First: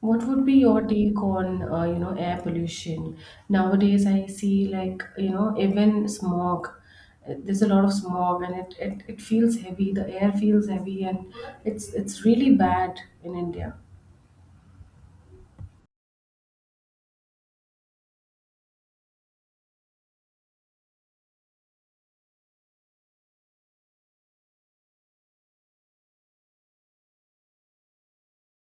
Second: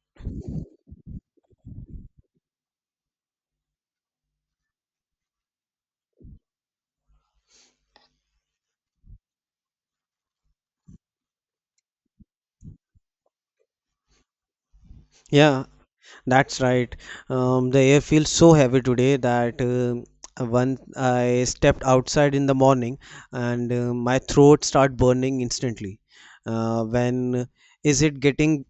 What would be your take on air pollution? Nowadays, I see like even smog. There's a lot of smog, and it feels heavy. The air feels heavy, and it's really bad in India. Yeah, that's right. The air feels so heavy today that when I stepped outside in the morning and my throat start burning instantly. When is it getting?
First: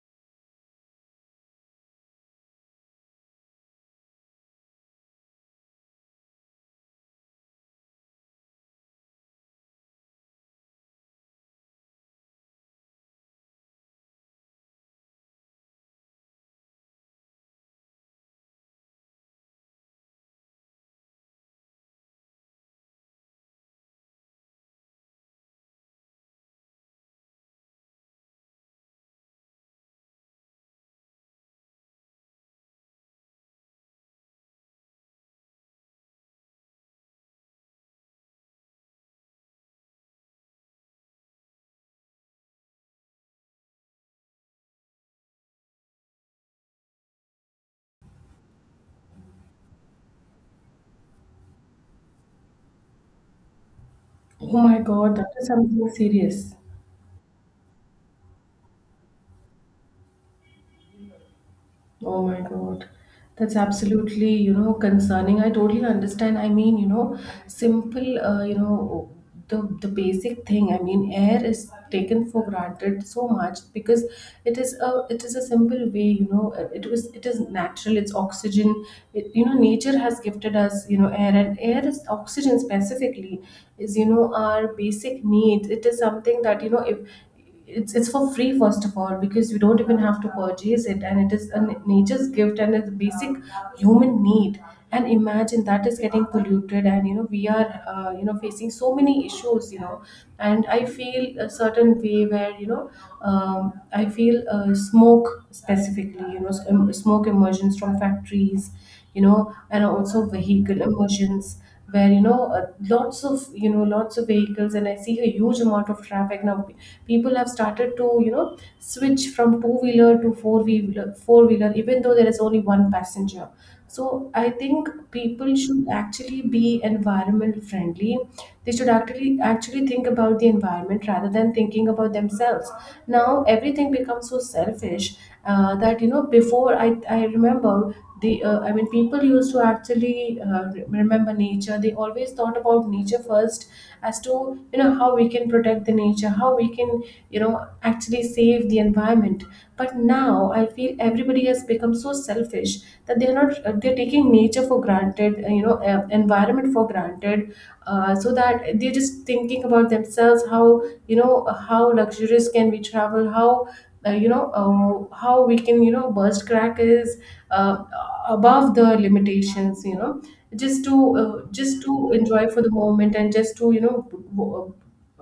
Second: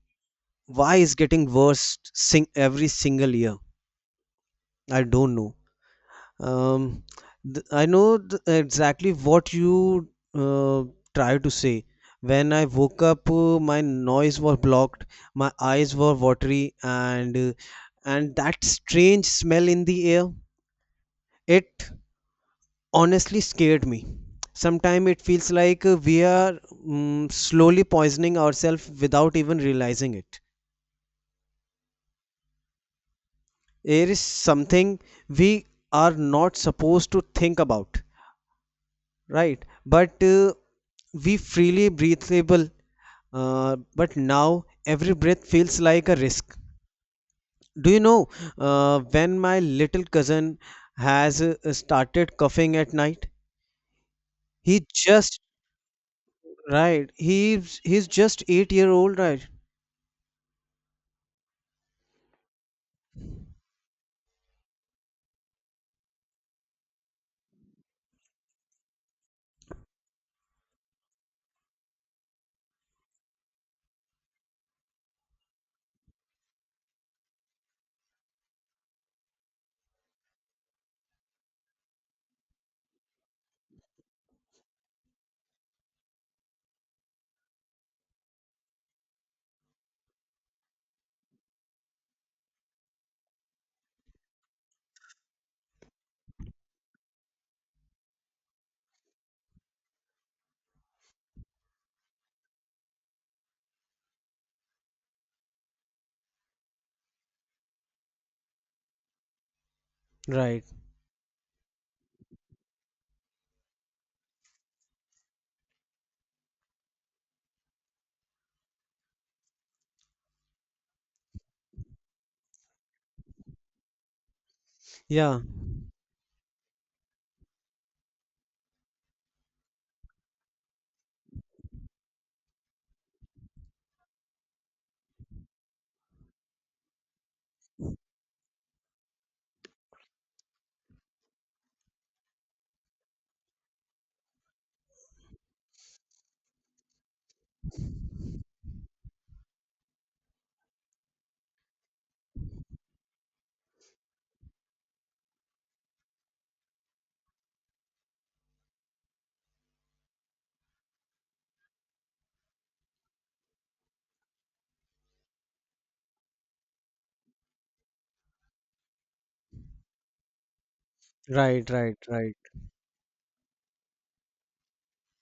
Why is getting worse? Sing every single year. I don't know. Um, I know exactly what you uh, try to say. When I woke up, my noise was blocked, my eyes were watery, and that strange smell in the air, it honestly scared me. Sometimes it feels like we are slowly poisoning ourselves without even realizing it. Air is something we are not supposed to think about, right? But we freely breathable, but now every breath feels like a risk. Do you know, when my little cousin has started coughing at night, Oh my he God, that just... is something serious. Right, he's just 8-year old, right? Oh my God. That's absolutely, concerning. I totally understand. I mean, simple, the basic thing. I mean, air is taken for granted so much because it is a simple way, it is natural. It's oxygen. Nature has gifted us, air, and air is oxygen specifically, is, our basic need. It is something that, if it's for free, first of all, because we don't even have to purchase it, and it is a nature's gift, and it's a basic human need. And imagine that is getting polluted, and we are facing so many issues. And I feel a certain way, where I feel, smoke specifically, smoke emersions from factories, and also Right. vehicle emersions, where lots of vehicles, and I see a huge amount of traffic now. People have started to switch from two wheeler to four wheeler, even though there is only one passenger. So I think Yeah. people should actually be environment friendly. They should actually think about the environment, rather than thinking about themselves. Now everything becomes so selfish, that before, I remember, the I mean, people used to actually remember nature. They always thought about nature first, as to how we can protect the nature, how we can actually save the environment. But now I feel everybody has become so selfish, that they're not, they're taking nature for granted, environment for granted, so that they're just thinking about themselves, how how luxurious can we travel, how how we can burst crackers, uh, above the limitations, just to uh, Right, just right, to right. enjoy for the moment, and just to w- uh,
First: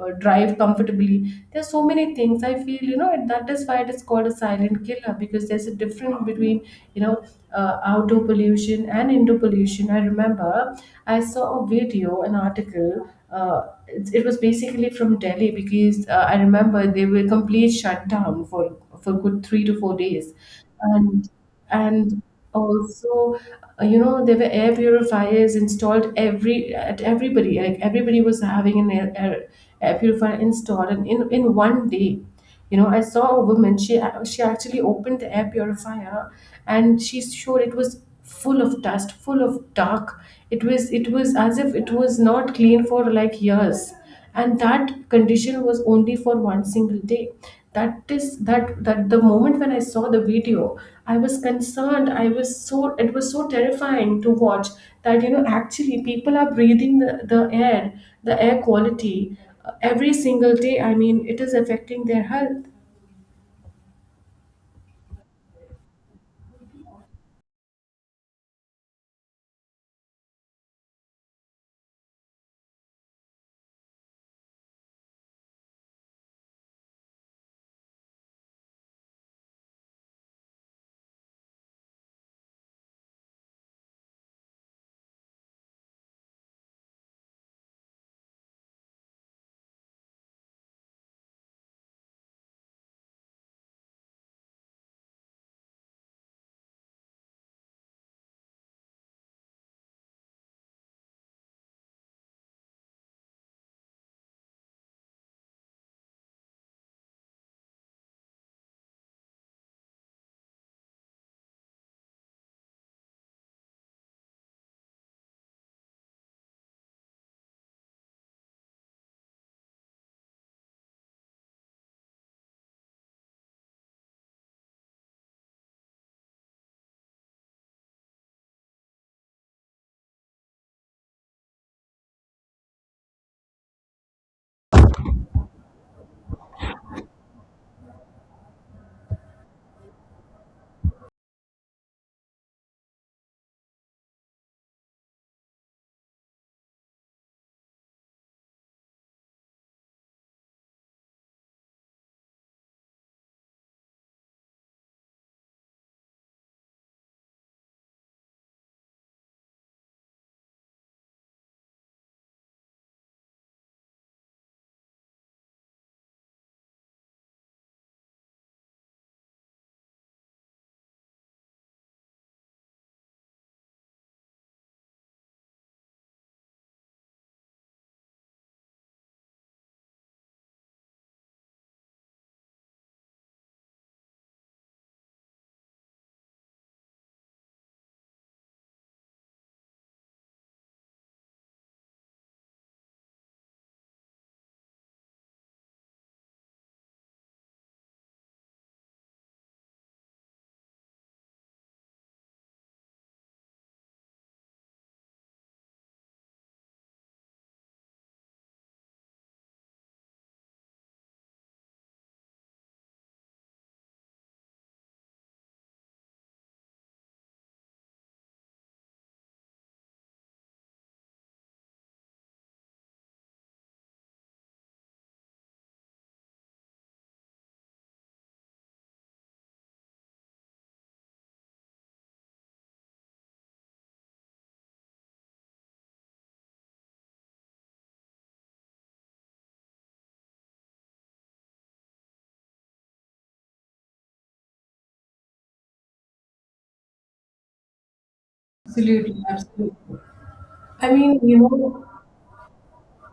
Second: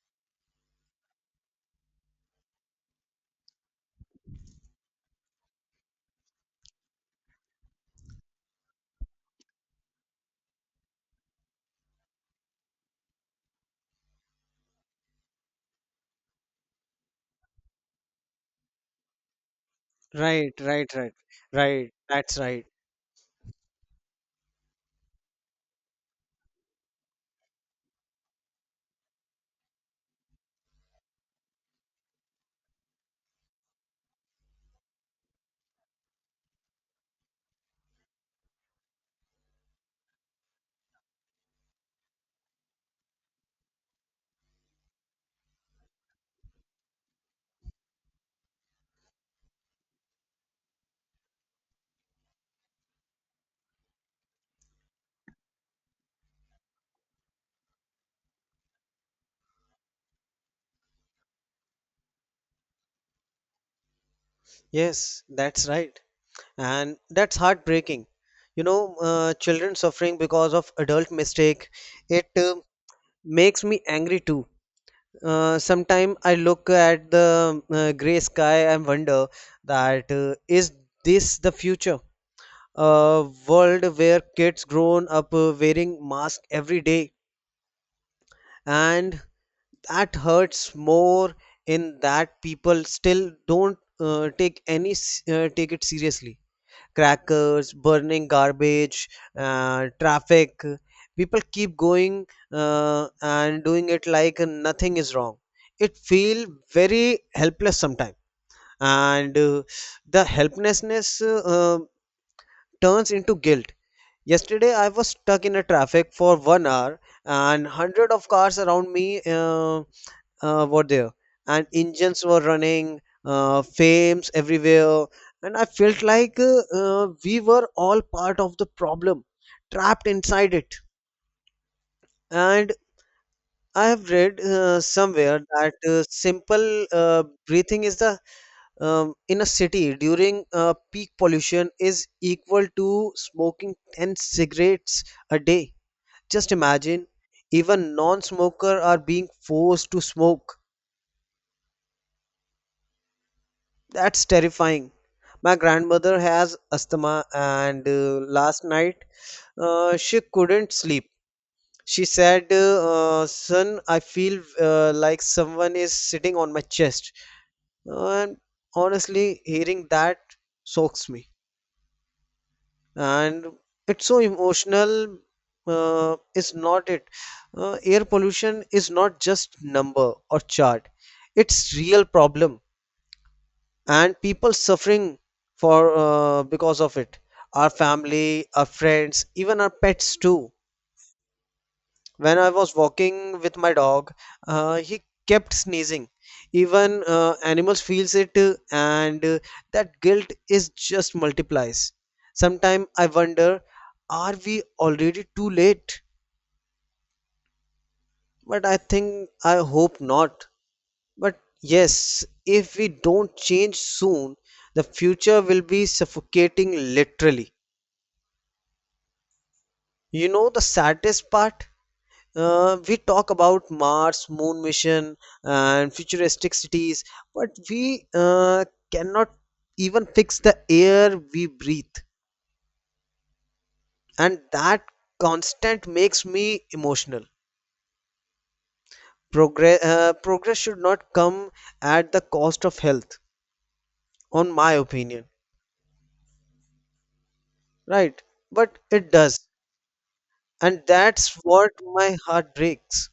drive comfortably. There's so many things, I feel, and that is why it is called a silent killer, because there's a difference between, you know outdoor pollution and indoor pollution. I remember, I saw a video, an article. It was basically from Delhi, because I remember they were complete shut down for good 3 to 4 days. Right, right, right. and Right. and That's right. also, there were air purifiers installed every at everybody, like everybody was having an air purifier installed, and in one day, I saw a woman. She actually opened the air purifier, and she showed it was full of dust, full of dark. It was as if it was not clean for like years. And that condition was only for one single day. That is that that the moment when I saw the video. I was concerned, I was so, it was so terrifying to watch, that actually people are breathing the air, the air quality, every single day. I mean, it is affecting their health. Yes, that's right. And that's heartbreaking. You know, children suffering because of adult mistake. It makes me angry too. Sometime I look at the gray sky and wonder that, is this the future? A world where kids grown up wearing masks every day, and that hurts more in that people still don't take any take it seriously. Crackers, burning garbage, traffic. People keep going and doing it like nothing is wrong. It feel very helpless sometimes, and the helplessness turns into guilt. Yesterday, I was stuck in a traffic for 1 hour, and hundred of cars around me. Were there, and engines were running, fames everywhere. And I felt like we were all part of the problem, trapped inside it. And I have read somewhere that simple breathing is the, in a city during peak pollution is equal to smoking 10 cigarettes a day. Just imagine, even non-smoker are being forced to smoke. That's terrifying. My grandmother has asthma, and last night she couldn't sleep. She said, "Son, I feel like someone is sitting on my chest." And honestly, hearing that soaks me. And it's so emotional, uh, is not it? Air pollution is not just number or chart. It's real problem. And people suffering for, because of it, our family, our friends, even our pets too. When I was walking with my dog, he kept sneezing. Even animals feels it, and that guilt is just multiplies. Sometimes I wonder, are we already too late? But I think, I hope not. But yes, if we don't change soon, the future will be suffocating, literally. You know the saddest part? We talk about Mars, moon mission, and futuristic cities, but we cannot even fix the air we breathe, and that constant makes me emotional. Progress should not come at the cost of health, on my opinion, right? But it Absolutely, does, absolutely. and I mean, that's what my heart breaks.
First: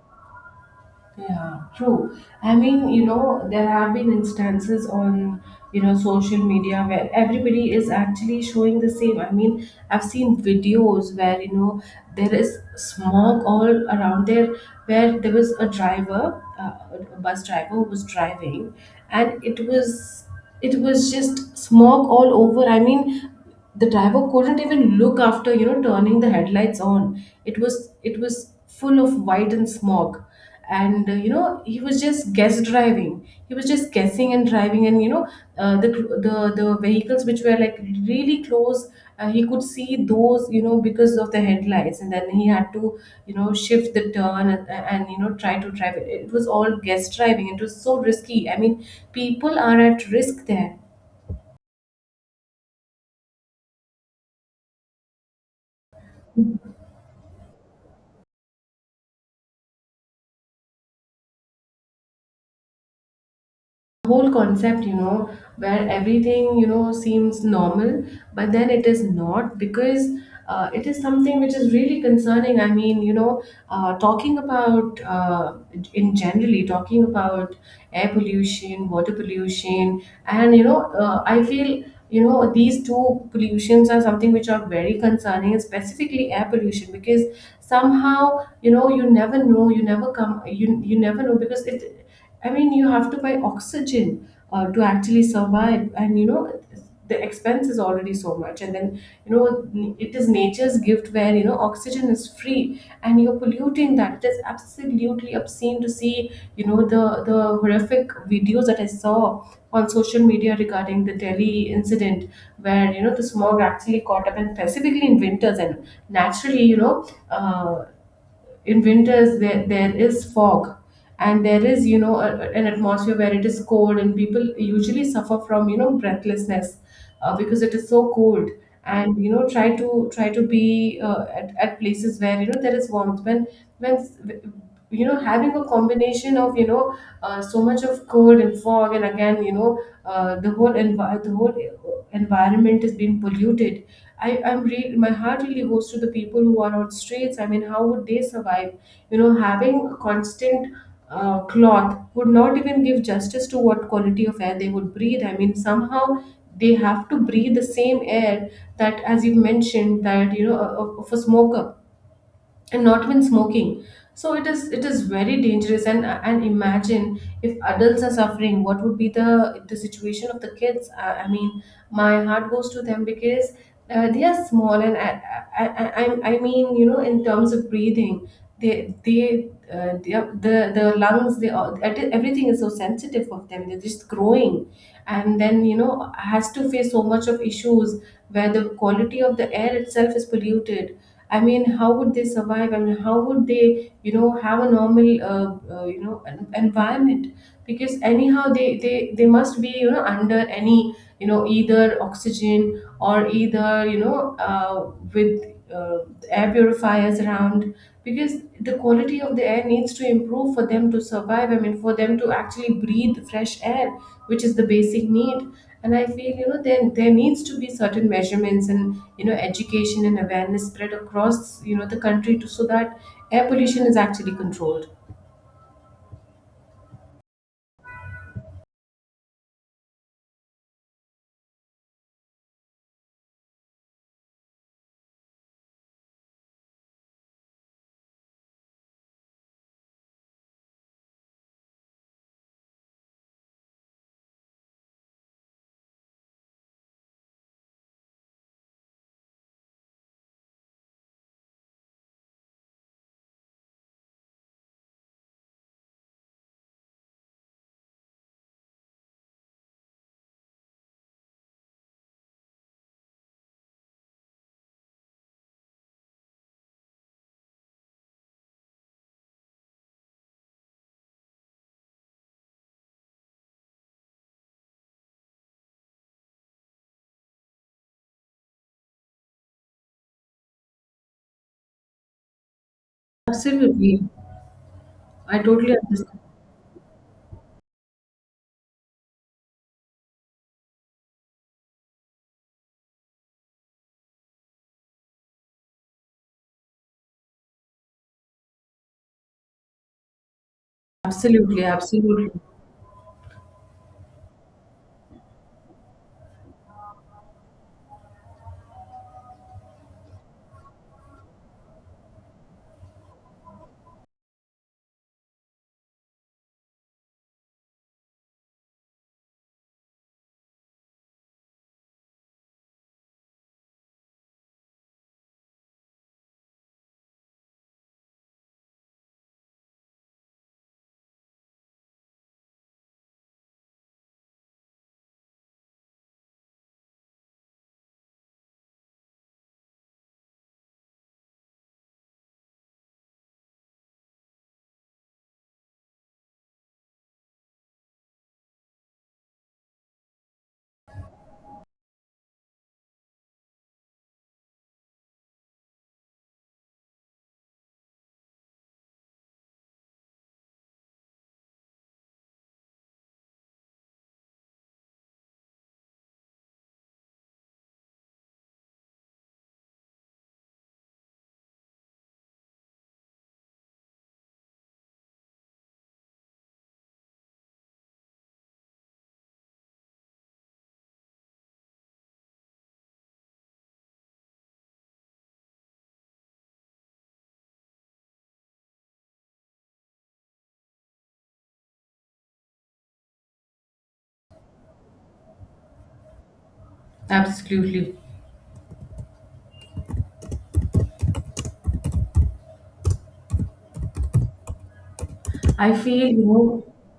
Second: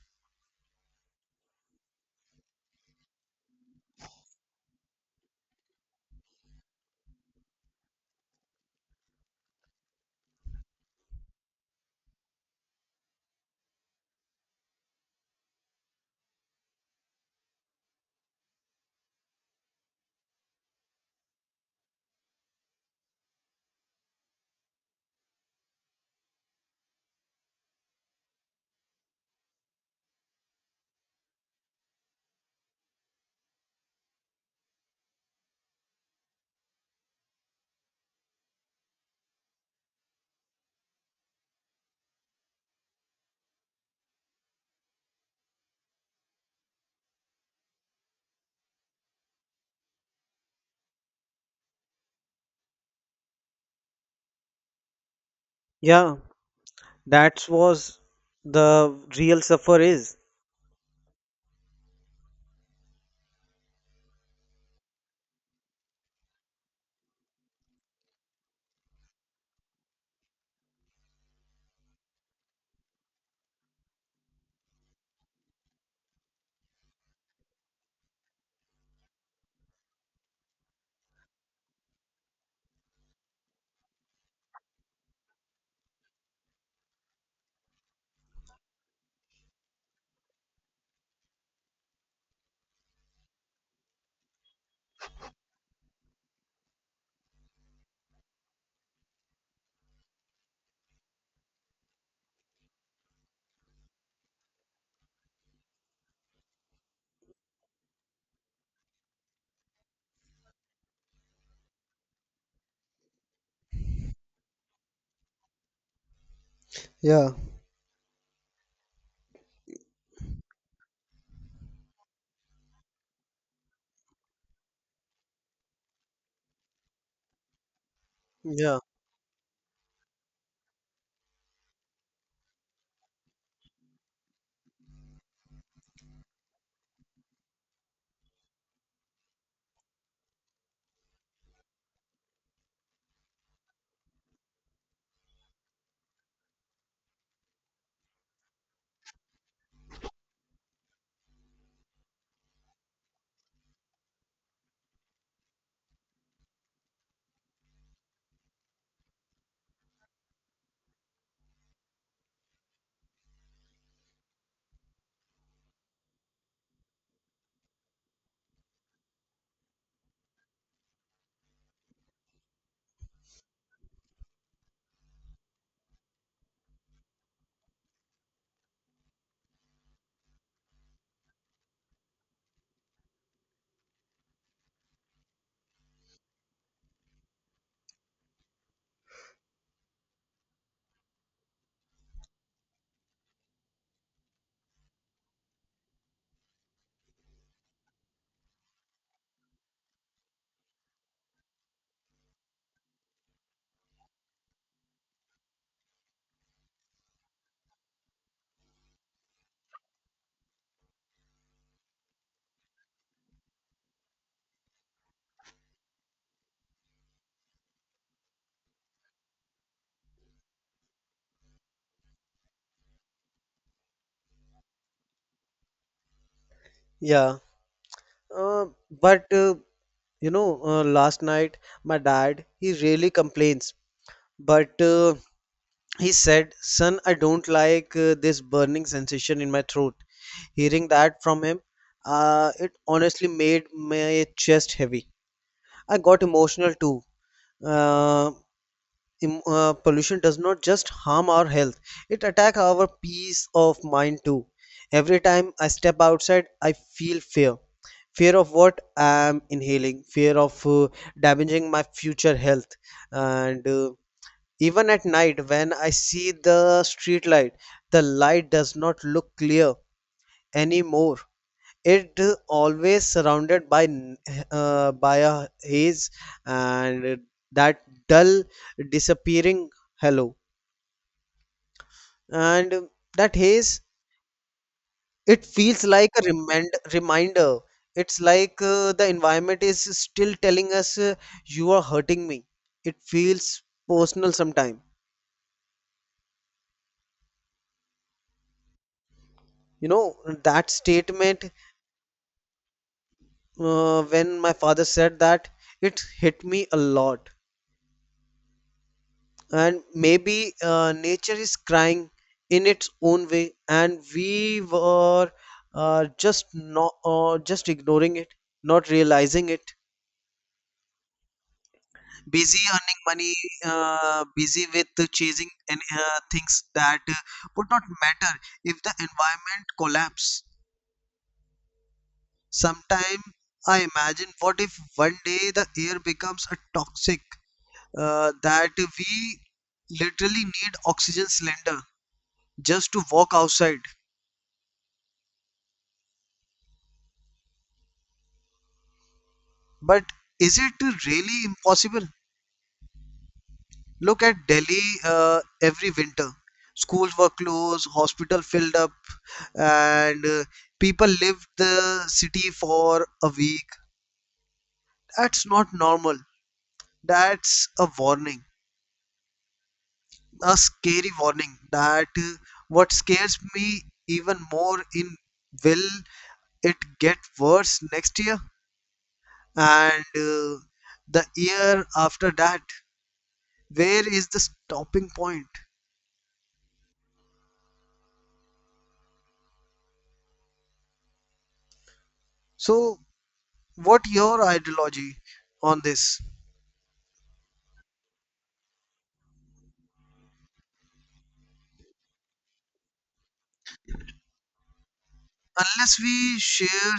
yeah, true. I mean, there have been instances on, social media, where everybody is actually showing the same. I mean, I've seen videos where, there is smog all around there, where there was a driver, a bus driver who was driving, and it was just smog all over. I mean, the driver couldn't even look after, turning the headlights on. It was full of white and smog, and he was just guess driving, he was just guessing and driving, and the vehicles which were like really close, he could see those, because of the headlights, and then he had to shift the turn, and try to drive it. It was all guess driving. It was so risky, I mean, people are at risk there. Yeah, that's was the real suffer is. Whole concept, where everything, seems normal, but then it is not, because it is something which is really concerning. I mean, talking about in generally talking about air pollution, water pollution, and I feel, these two pollutions are something which are very concerning, specifically air pollution, because somehow, you never know, you never know, because it, I mean, you have to buy oxygen to actually survive, and the expense is already so much. And then, it is nature's gift, where oxygen is free, and you're polluting that. It is absolutely obscene to see, the horrific videos that I saw on social media regarding the Delhi incident, where the smog actually caught up, and specifically in winters. And naturally, Yeah. uh, in winters there is fog, and there is, an atmosphere where it is cold, and people usually suffer from, breathlessness, because it is so cold. Yeah, And try to be at places where there is warmth, when, having a combination of, so much of cold and fog, and again, the whole environment is being polluted. My heart really goes to the people who are on streets. I mean, how would they survive? You know, having a constant cloth would not even give justice to what quality of air they would breathe. I mean, somehow they have to breathe the same air, that, as you mentioned, that, of a smoker, and not when smoking. So it is very dangerous, and imagine, if adults are suffering, what would be the situation of the kids. I mean, my heart goes to them, because they are small. And I I mean, in terms of breathing, they the lungs, they all everything is so sensitive of them. They're just growing, and then, has to face so much of issues, where the quality of the air itself is polluted. I mean, how would they survive? I mean, how would they, have a normal environment, because anyhow they must be, under any, either oxygen or either, with uh, air purifiers around, because the quality of the air needs to improve for them to survive. I mean, for them to actually breathe fresh air, which is the basic need. And I feel, there needs to be certain measurements, and education and awareness spread across, the country, to, so that air pollution is actually controlled. yeah. Uh, but last night my dad, he really complains, but he said, "Son, I don't like this burning sensation in my throat." Hearing that from him, it honestly made my chest heavy. I got emotional too. Uh, Pollution does not just harm our health; it attacks our peace of mind too. Every time I step outside, I feel fear, fear of what I'm inhaling, fear of damaging my future health. And even at night when I see the street light, the light does not look clear anymore. It always surrounded by by a haze, and that dull, disappearing hello, and that haze. Absolutely. I It totally feels like understand. a reminder. It's like the environment is still telling us, you are hurting me. It feels personal sometime. You know, that statement, Absolutely, absolutely. When my father said that, it hit me a lot. And maybe nature is crying in its own way, and we were just not, just ignoring it, not realizing it. Busy earning money, busy with chasing and things that would not matter if the environment collapse. Sometime I imagine, what if one day the air becomes a toxic that we literally need oxygen cylinder just to walk outside. But is it really impossible? Look at Delhi every winter. Schools were closed, hospital filled up, and people lived the city for a week. That's not normal. That's a warning, a scary warning. That what scares me even more in, will it get worse next year and the year after that? Where is the stopping point? So, what your ideology on this, Absolutely, I unless feel, we share?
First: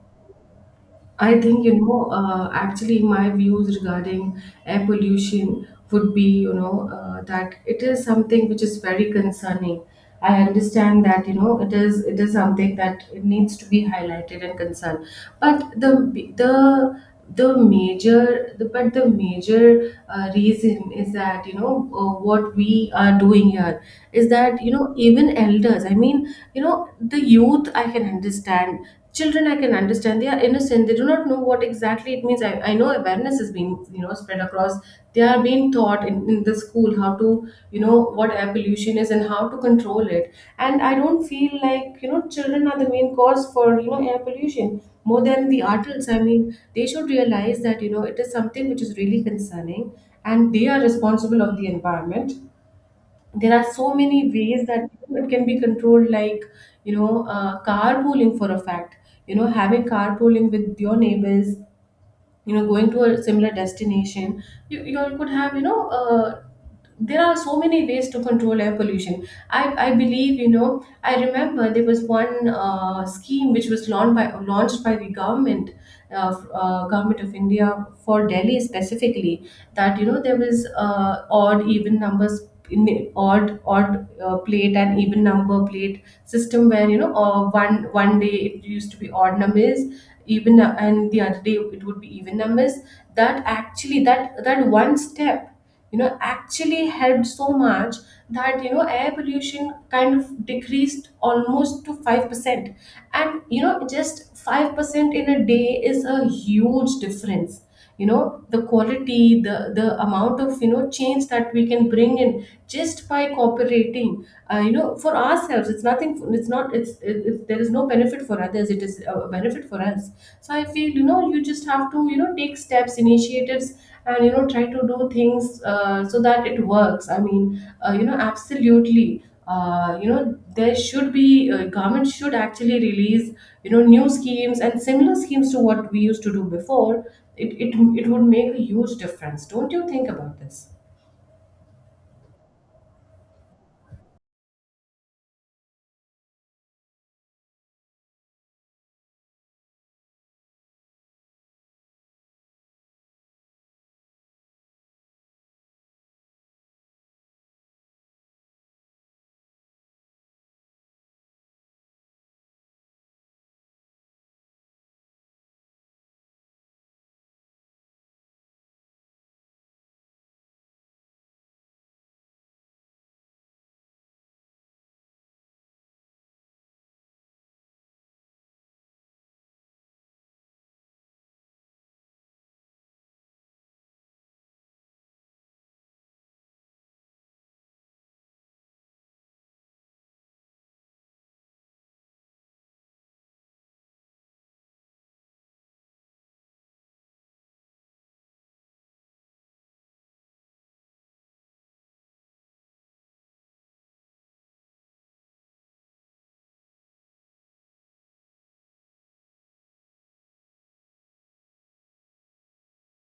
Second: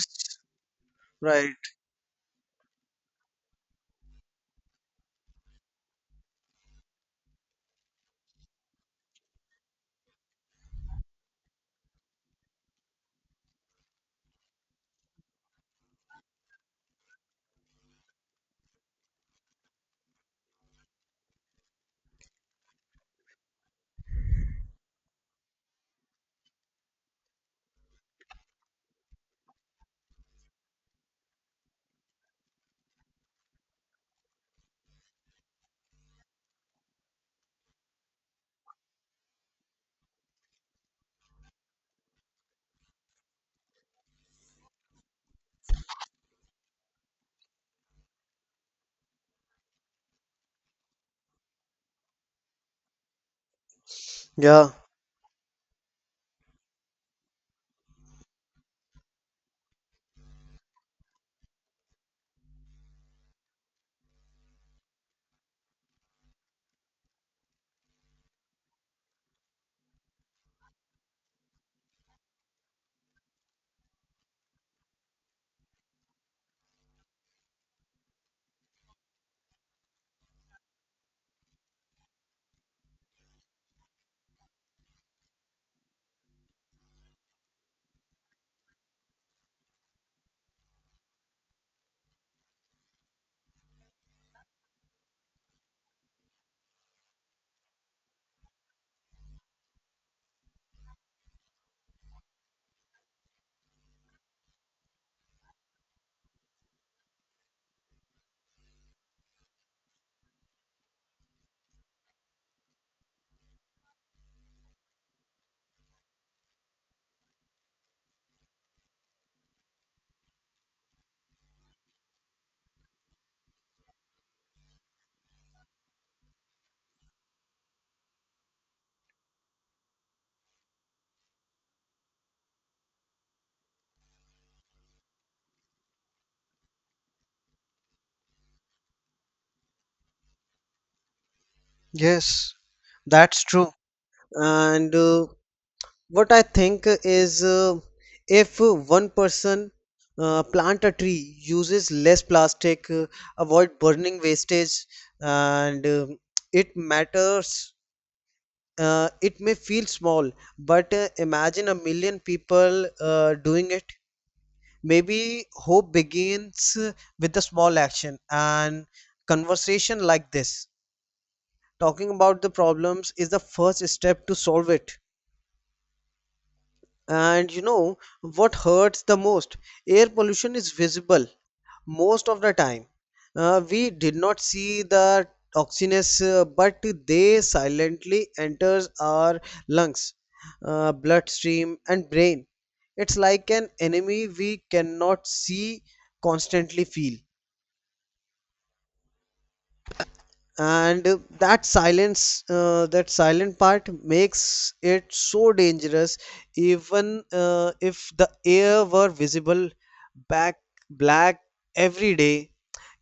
I Right. think, actually, my views regarding air pollution would be, that it is something which is very concerning. I understand that, it is something that it needs to be highlighted and concerned. But the the major reason is that what we are doing here is that even elders, I mean the youth I can understand. Children I can understand, they are innocent, they do not know what exactly it means. I know awareness is being spread across. They are being taught in the school how to what air pollution is and how to control it. And I don't feel like children are the main cause for air pollution more than the adults. I mean, they should realize that it is something which is really concerning and they are responsible of the environment. There are so many ways Yeah. that it can be controlled, like carpooling, for a fact. You know, having carpooling with your neighbors, going to a similar destination, you all could have there are so many ways to control air pollution. I i believe I remember there was one scheme which was launched by the government, government of India, for Delhi specifically. That there was odd even numbers in, odd odd plate and even number plate system, where one one day it used to be odd numbers, even and the other day it would be even numbers. That actually, that one step actually helped so much that air pollution kind of decreased almost to 5%. And just 5% in a day is a huge difference. You know, the quality, the amount of change that we can bring in just by cooperating for ourselves. It's nothing, it's not, there is no benefit for others, it is a benefit for us. So I feel you just have to take steps, initiatives, and try to do things so that it works. I mean absolutely, there should be, government should actually release new schemes and similar schemes to what we used to do before. It would make a huge difference. Don't you think about this? Yes. That's true. And what I think is, if one person plant a tree, uses less plastic, avoid burning wastage, and it matters. It may feel small, but imagine a million people doing it. Maybe hope begins with a small action and conversation like this. Talking about the problems is the first step to solve it. And you know what hurts the most? Air pollution is visible most of the time. We did not see the toxins, but they silently enters our lungs, bloodstream, and brain. It's like an enemy we cannot see, constantly feel. And that silent part makes it so dangerous, even if the air were visible, back black every day,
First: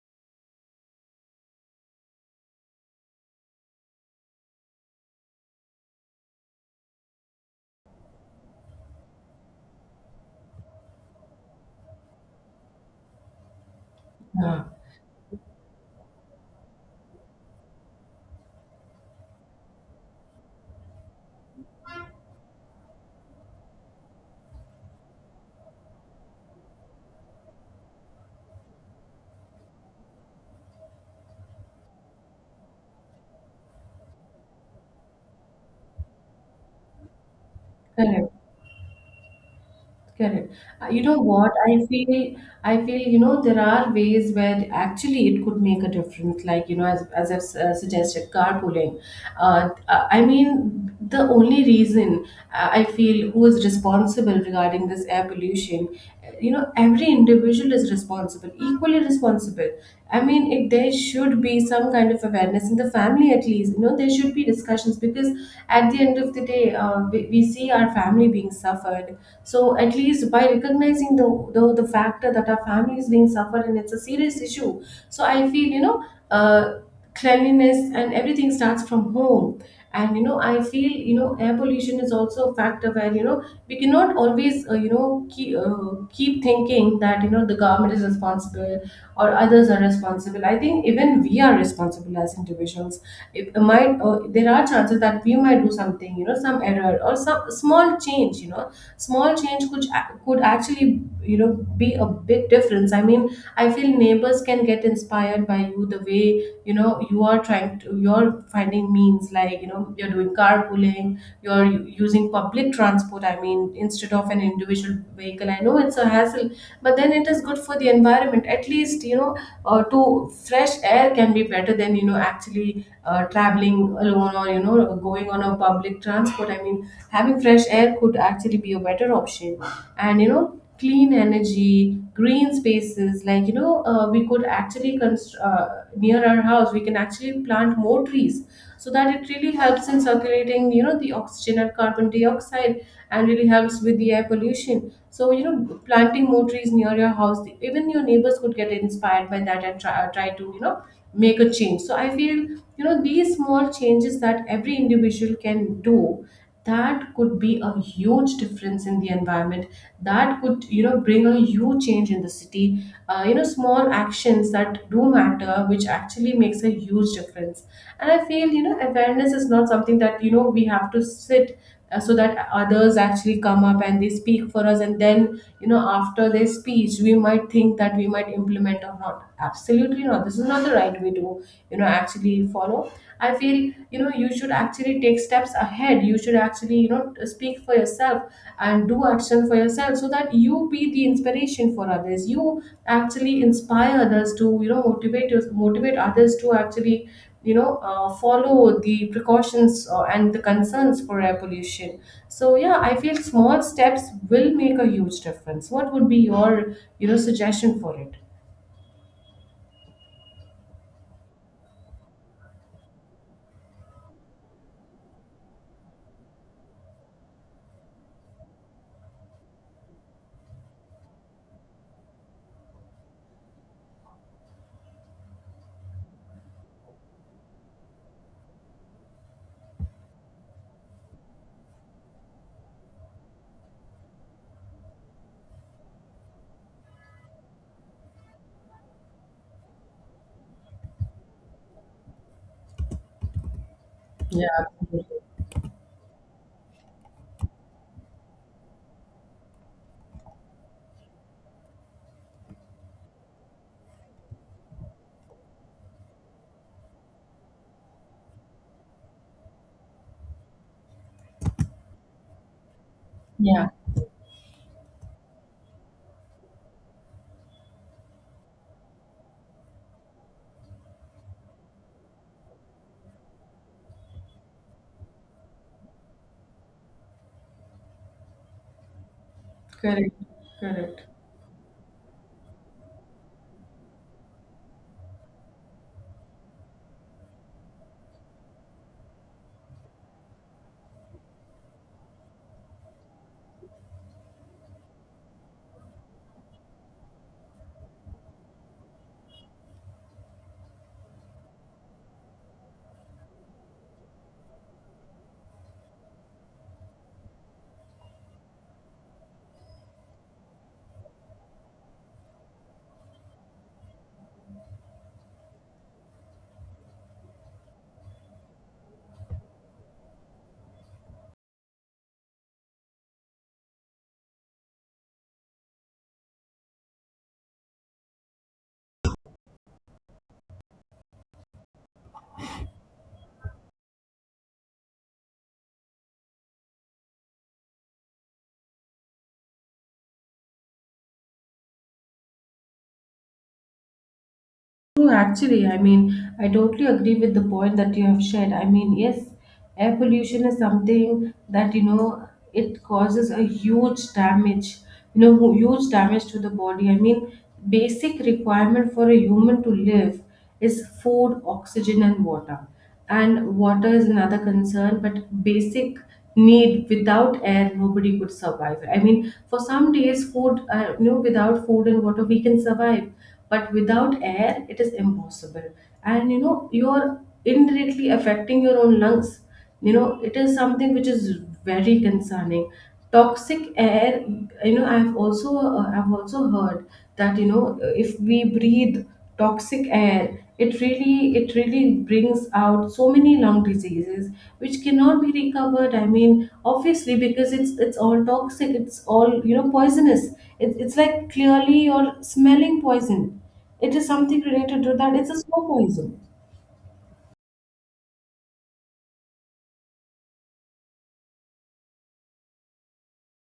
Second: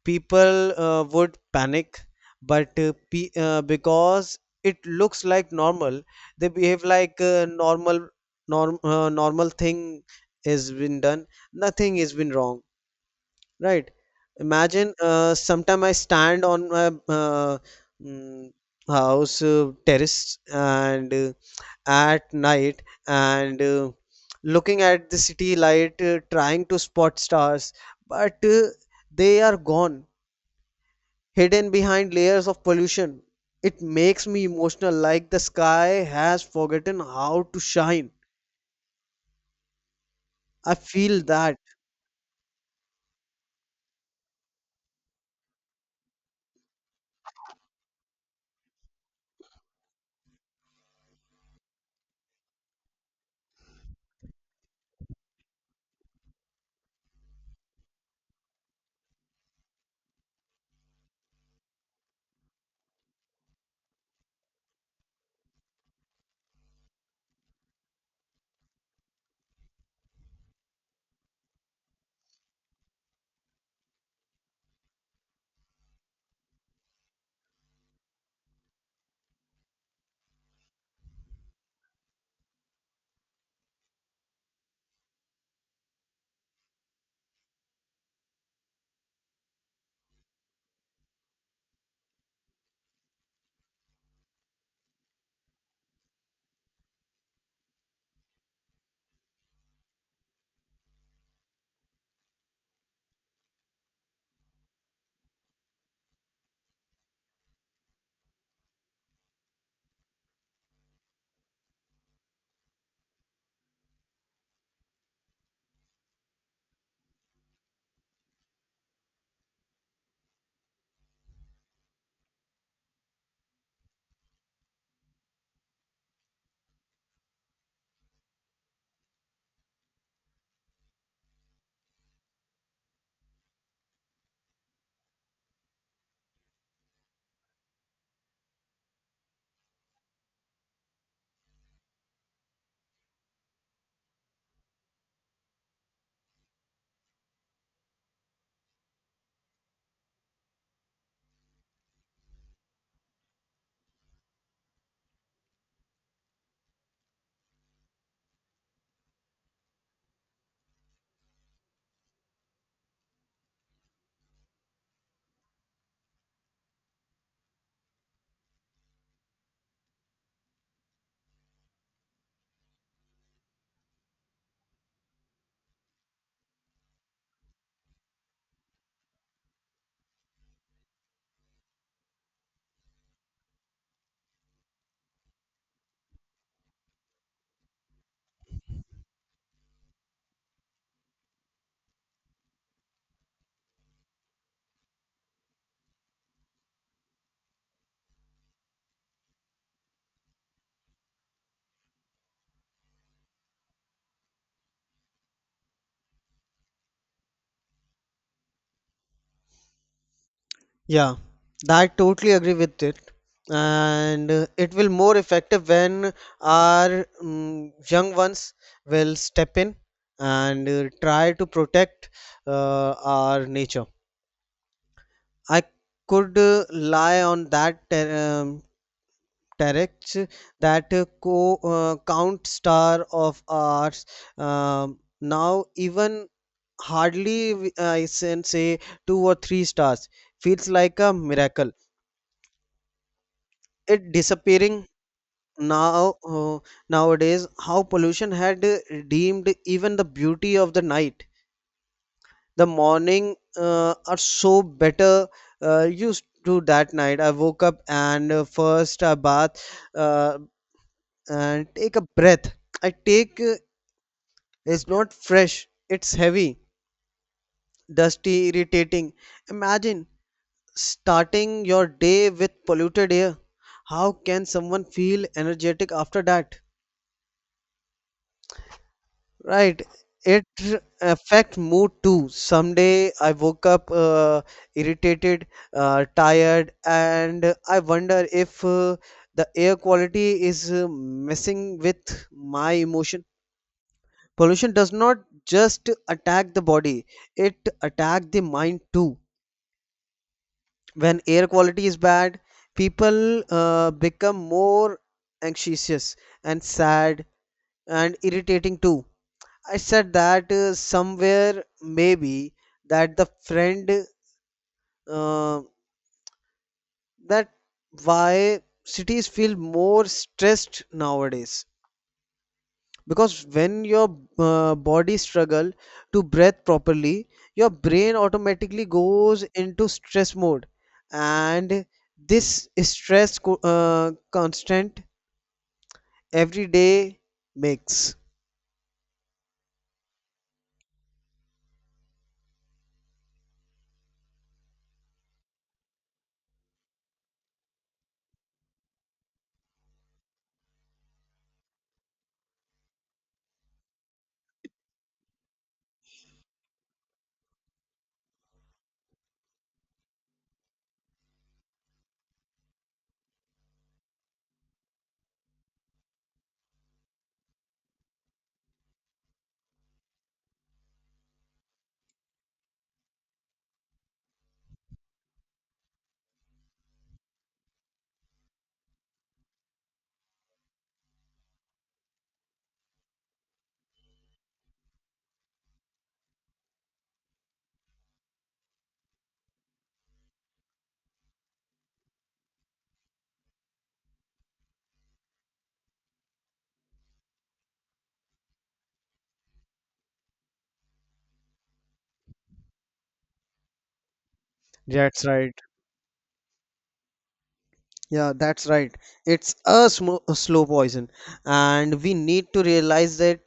people would panic. But because it looks like normal, they behave like normal, normal thing has been done, nothing has been wrong. Right. Yeah. Imagine sometime I stand on my mm, house terrace, and at night, and looking at the city light, trying to spot stars, but they are gone, hidden behind layers of pollution. It makes me emotional, like the sky has forgotten how to shine. Correct. Correct. I You know feel what? that. I feel, there are ways where actually it could make a difference. Like, as I've suggested, carpooling. I mean, the only reason I feel, who is responsible regarding this air pollution, every individual is responsible, equally responsible. I mean, there should be some kind of awareness in the family, at least. You know, there should be discussions, because at the end of the day, we see our family being suffered. So at least by recognizing the factor that our family is being suffered and it's a serious issue. So I feel uh, cleanliness and everything starts from home. And I feel air pollution is also a factor where we cannot always keep thinking that the government is responsible or others are responsible. I think even we are responsible as individuals. It might, there are chances that we might do something, some error or some small change. You know, small change could actually you know be a big difference. I mean, I feel neighbors can get inspired by you, the way you are trying to, you're finding means like you're doing carpooling, you're using public transport, I mean instead of an individual vehicle. I know it's a hassle, but then it is good for the environment, at least. To fresh air can be better than actually traveling alone or going on a public transport. I mean, having fresh air could actually be a better option. And clean energy, green spaces, like we could actually near our house we can actually plant more trees, so that it really helps in circulating the oxygen and carbon dioxide, and really helps with the air pollution. So planting more trees near your house, even your neighbors could get inspired by that and try to make a change. So I feel these small changes that every individual can do, that could be a huge difference in the environment, that could bring a huge change in the city. You know, small actions that do matter, which actually makes a huge difference. And I feel awareness is not something that we have to sit, so that others actually come up and they speak for us, and then after their speech we might think that we might implement or not. Absolutely not. This is not the right way to actually follow. I feel you should actually take steps ahead. You should actually speak for yourself and do action for yourself, so that you be the inspiration for others. You actually inspire others to motivate motivate others to actually follow the precautions, and the concerns for air pollution. So yeah, I feel small steps will make a huge difference. What would be your suggestion for it? Yeah, that totally agree with it. And it will more effective when our young ones will step in and try to protect our nature. I could lie on that terrex that co count star of ours. Now even hardly I can say two or three stars. Feels like a miracle. It Yeah, disappearing. absolutely. Now, nowadays, how pollution had redeemed even the beauty of the night. The morning are so better used to that night. I woke up and first I bath uh, and take a breath. I take, Yeah. it's not fresh. It's heavy, dusty, irritating. Imagine starting your day with polluted air. How can someone feel energetic after that? Right. Correct. It Correct. affect mood too. Someday I woke up irritated, tired, and I wonder if the air quality is messing with my emotion. Pollution does not just attack the body, it attack the mind too. When air quality is bad, people become more anxious and sad and irritating too. I said that somewhere maybe, that the friend, uh, that why cities feel more stressed nowadays, because when your body struggle to breathe properly, your brain automatically goes into stress mode, and this stress, constant every day, makes. True, actually, I mean, I totally agree with the point that you have shared. I mean, yes, air pollution is something that, it causes a huge damage, huge damage to the body. I mean, basic requirement for a human to live is food, oxygen, and water. And water is another concern, but basic need, without air, nobody could survive. I mean, for some days food, without food and water, we can survive, but without air it is impossible. And you are indirectly affecting your own lungs. You know, it is something which is very concerning. Toxic air, I've also heard that if we breathe toxic air, it really brings out so many lung diseases which cannot be recovered. I mean, obviously, because it's all toxic, it's all poisonous. It's like clearly you're smelling poison. It is something related to that. That's It's a right. slow poison. Yeah, that's right. It's a, sm a slow poison, and we need to realize that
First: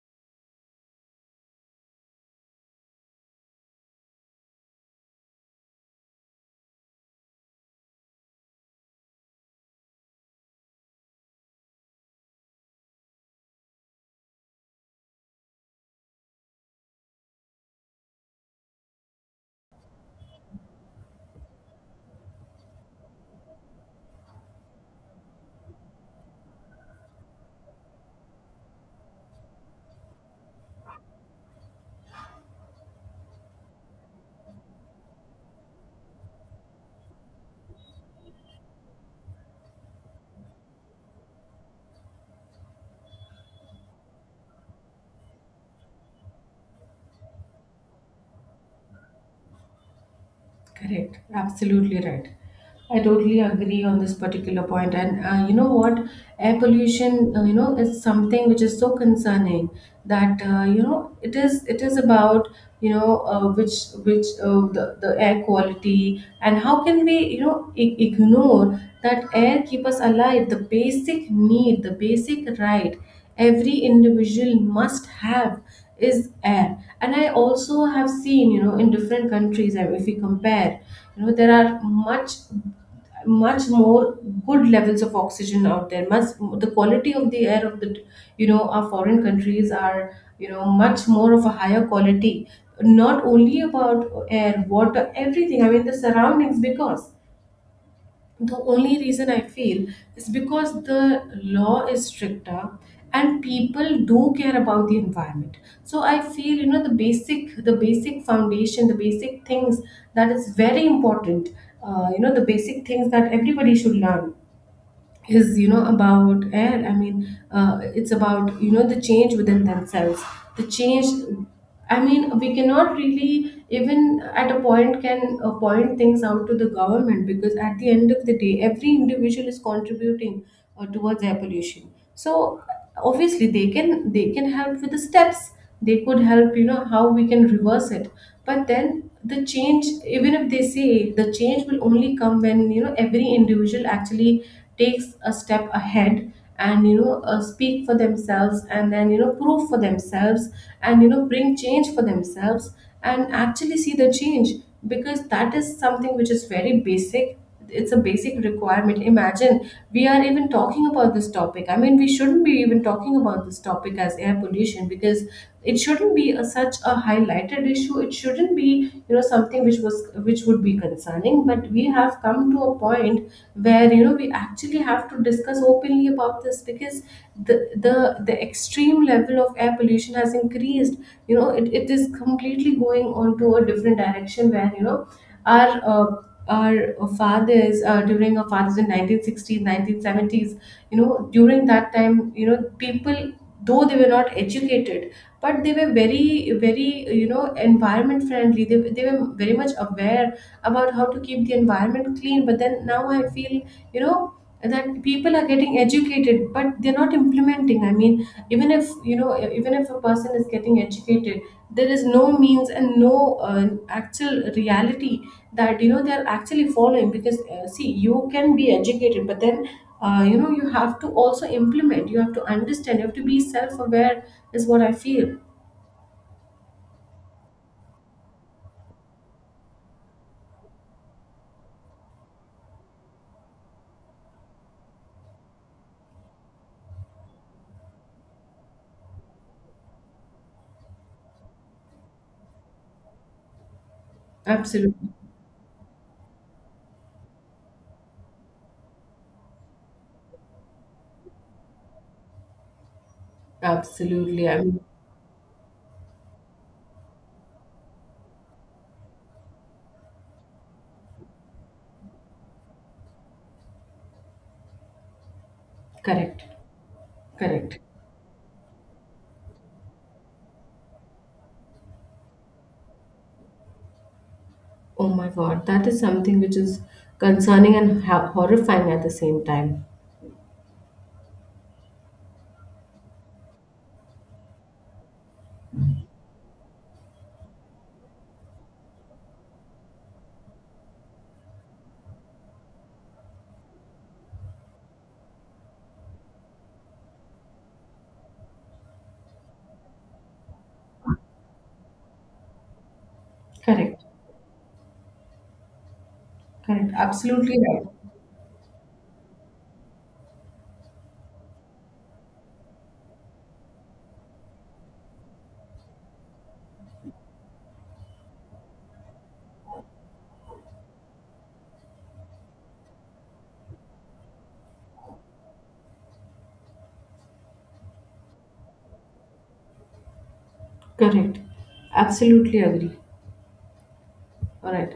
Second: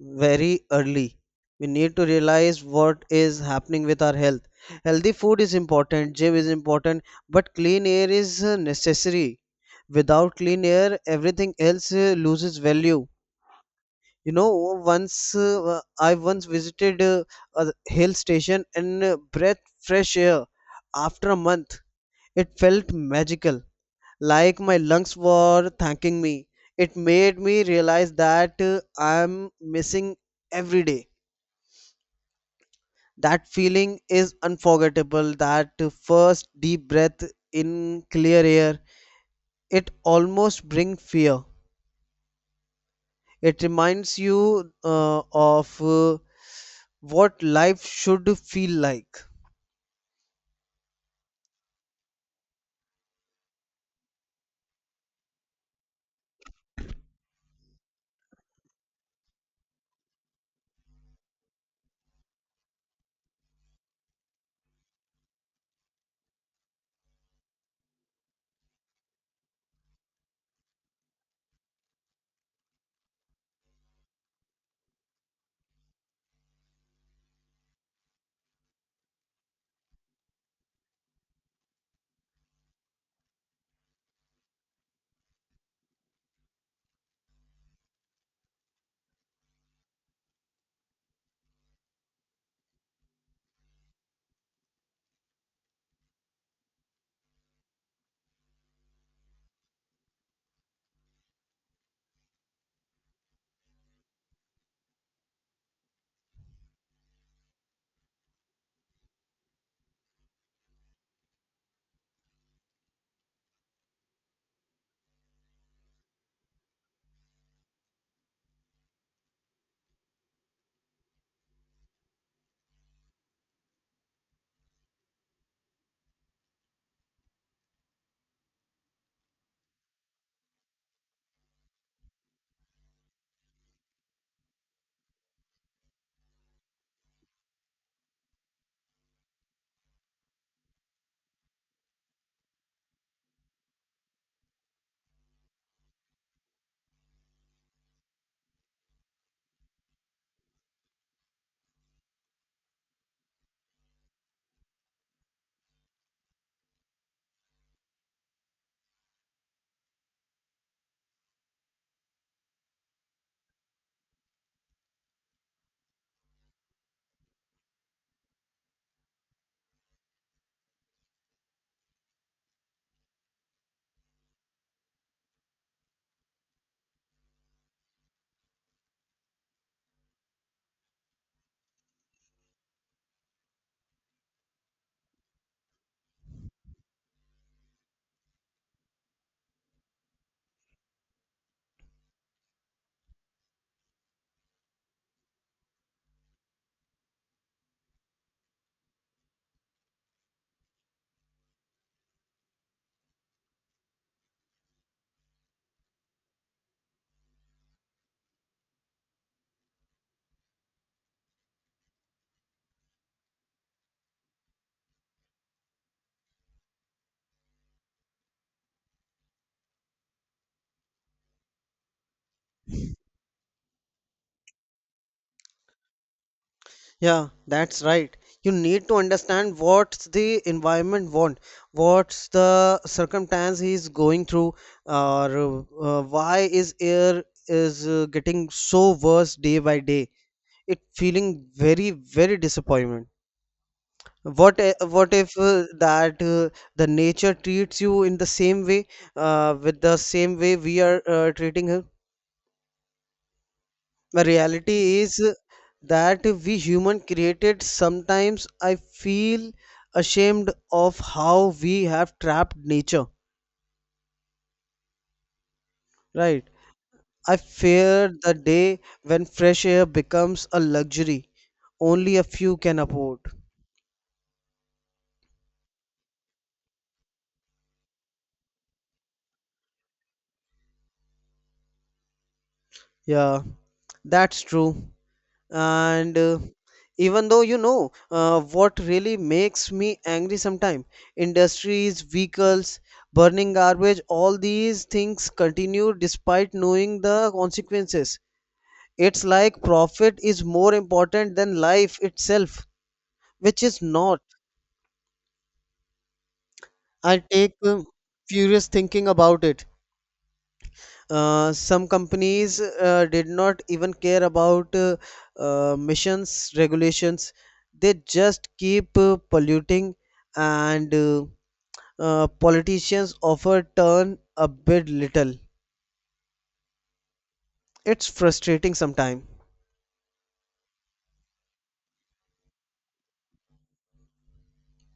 very early. We need to realize what is happening with our health. Healthy food is important, gym is important, but clean air is necessary. Without clean air, everything else loses value. You know, once I once visited a hill station and breath fresh air after a month. It felt magical, like my lungs were thanking me. It made me realize that I'm missing every day. That feeling is unforgettable. That first deep breath in clear air, it almost brings fear. It reminds you of what life should feel like. Correct. Absolutely right. I totally agree on this particular point. And you know what? Air pollution, is something which is so concerning that it is about you know uh, which which the air quality, and how can we ignore that air keep us alive. The basic need, the basic right every individual must have, is air. And I also have seen in different countries, if we compare, there are much more good levels of oxygen out there. Much, the quality of the air of the, our foreign countries are much more of a higher quality. Not only about air, water, everything, I mean the surroundings, because the only reason I feel is because the law is stricter and people do care about the environment. So I feel, the basic foundation, the basic things, that is very important. The basic things that everybody should learn is about air. I mean it's about the change within themselves, the change. I mean, we cannot really, even at a point, can point things out to the government, because at the end of the day every individual is contributing towards air pollution. So obviously they can help with the steps, they could help how we can reverse it. But then the change, even if they say, the change will only come when every individual actually takes a step ahead and speak for themselves, and then prove for themselves, and bring change for themselves, and actually see the change. Because that is something which is very basic. It's a basic requirement. Imagine, we are even talking about this topic. I mean, we shouldn't be even talking about this topic as air pollution, because it shouldn't be a, such a highlighted issue. It shouldn't be something which was, which would be concerning. But we have come to a point where we actually have to discuss openly about this, because the the the extreme level of air pollution has increased. You know, it is completely going on to a different direction, where our uh, our fathers, during our fathers in 1960s 1970s, during that time people, though they were not educated, but they were very, very environment friendly. They were very much aware about how to keep the environment clean. But then now I feel you know that people are getting educated but they're not implementing. I mean, even if even if a person is getting educated, there is no means and no actual reality that they're actually following. Because see, you can be educated, but then you have to also implement, you have to understand, you have to be self-aware, is what I feel. Yeah, that's right. You need to understand what's the environment want, what's the circumstance he's going through, or why is air is getting so worse day by day. It feeling very very disappointment. Absolutely. What if that the nature treats you in the same way, with the same way we are treating her? The Absolutely, I mean. reality is that we human created, sometimes I feel ashamed of how we have trapped nature, Correct. right? I Correct. fear the day when fresh air becomes a luxury only a few can afford. Oh my god, that is something which is concerning and horrifying at the same time. Yeah, that's true. And even though what really makes me angry sometimes, industries, vehicles, burning garbage, all these things continue despite knowing the consequences. It's like profit is more important than life itself, which is Correct. not. Correct. I take Absolutely right. Furious thinking about it. Some companies did not even care about missions regulations. They just keep polluting, and politicians often turn a bit little. It's frustrating sometimes. Correct. Absolutely agree. All right.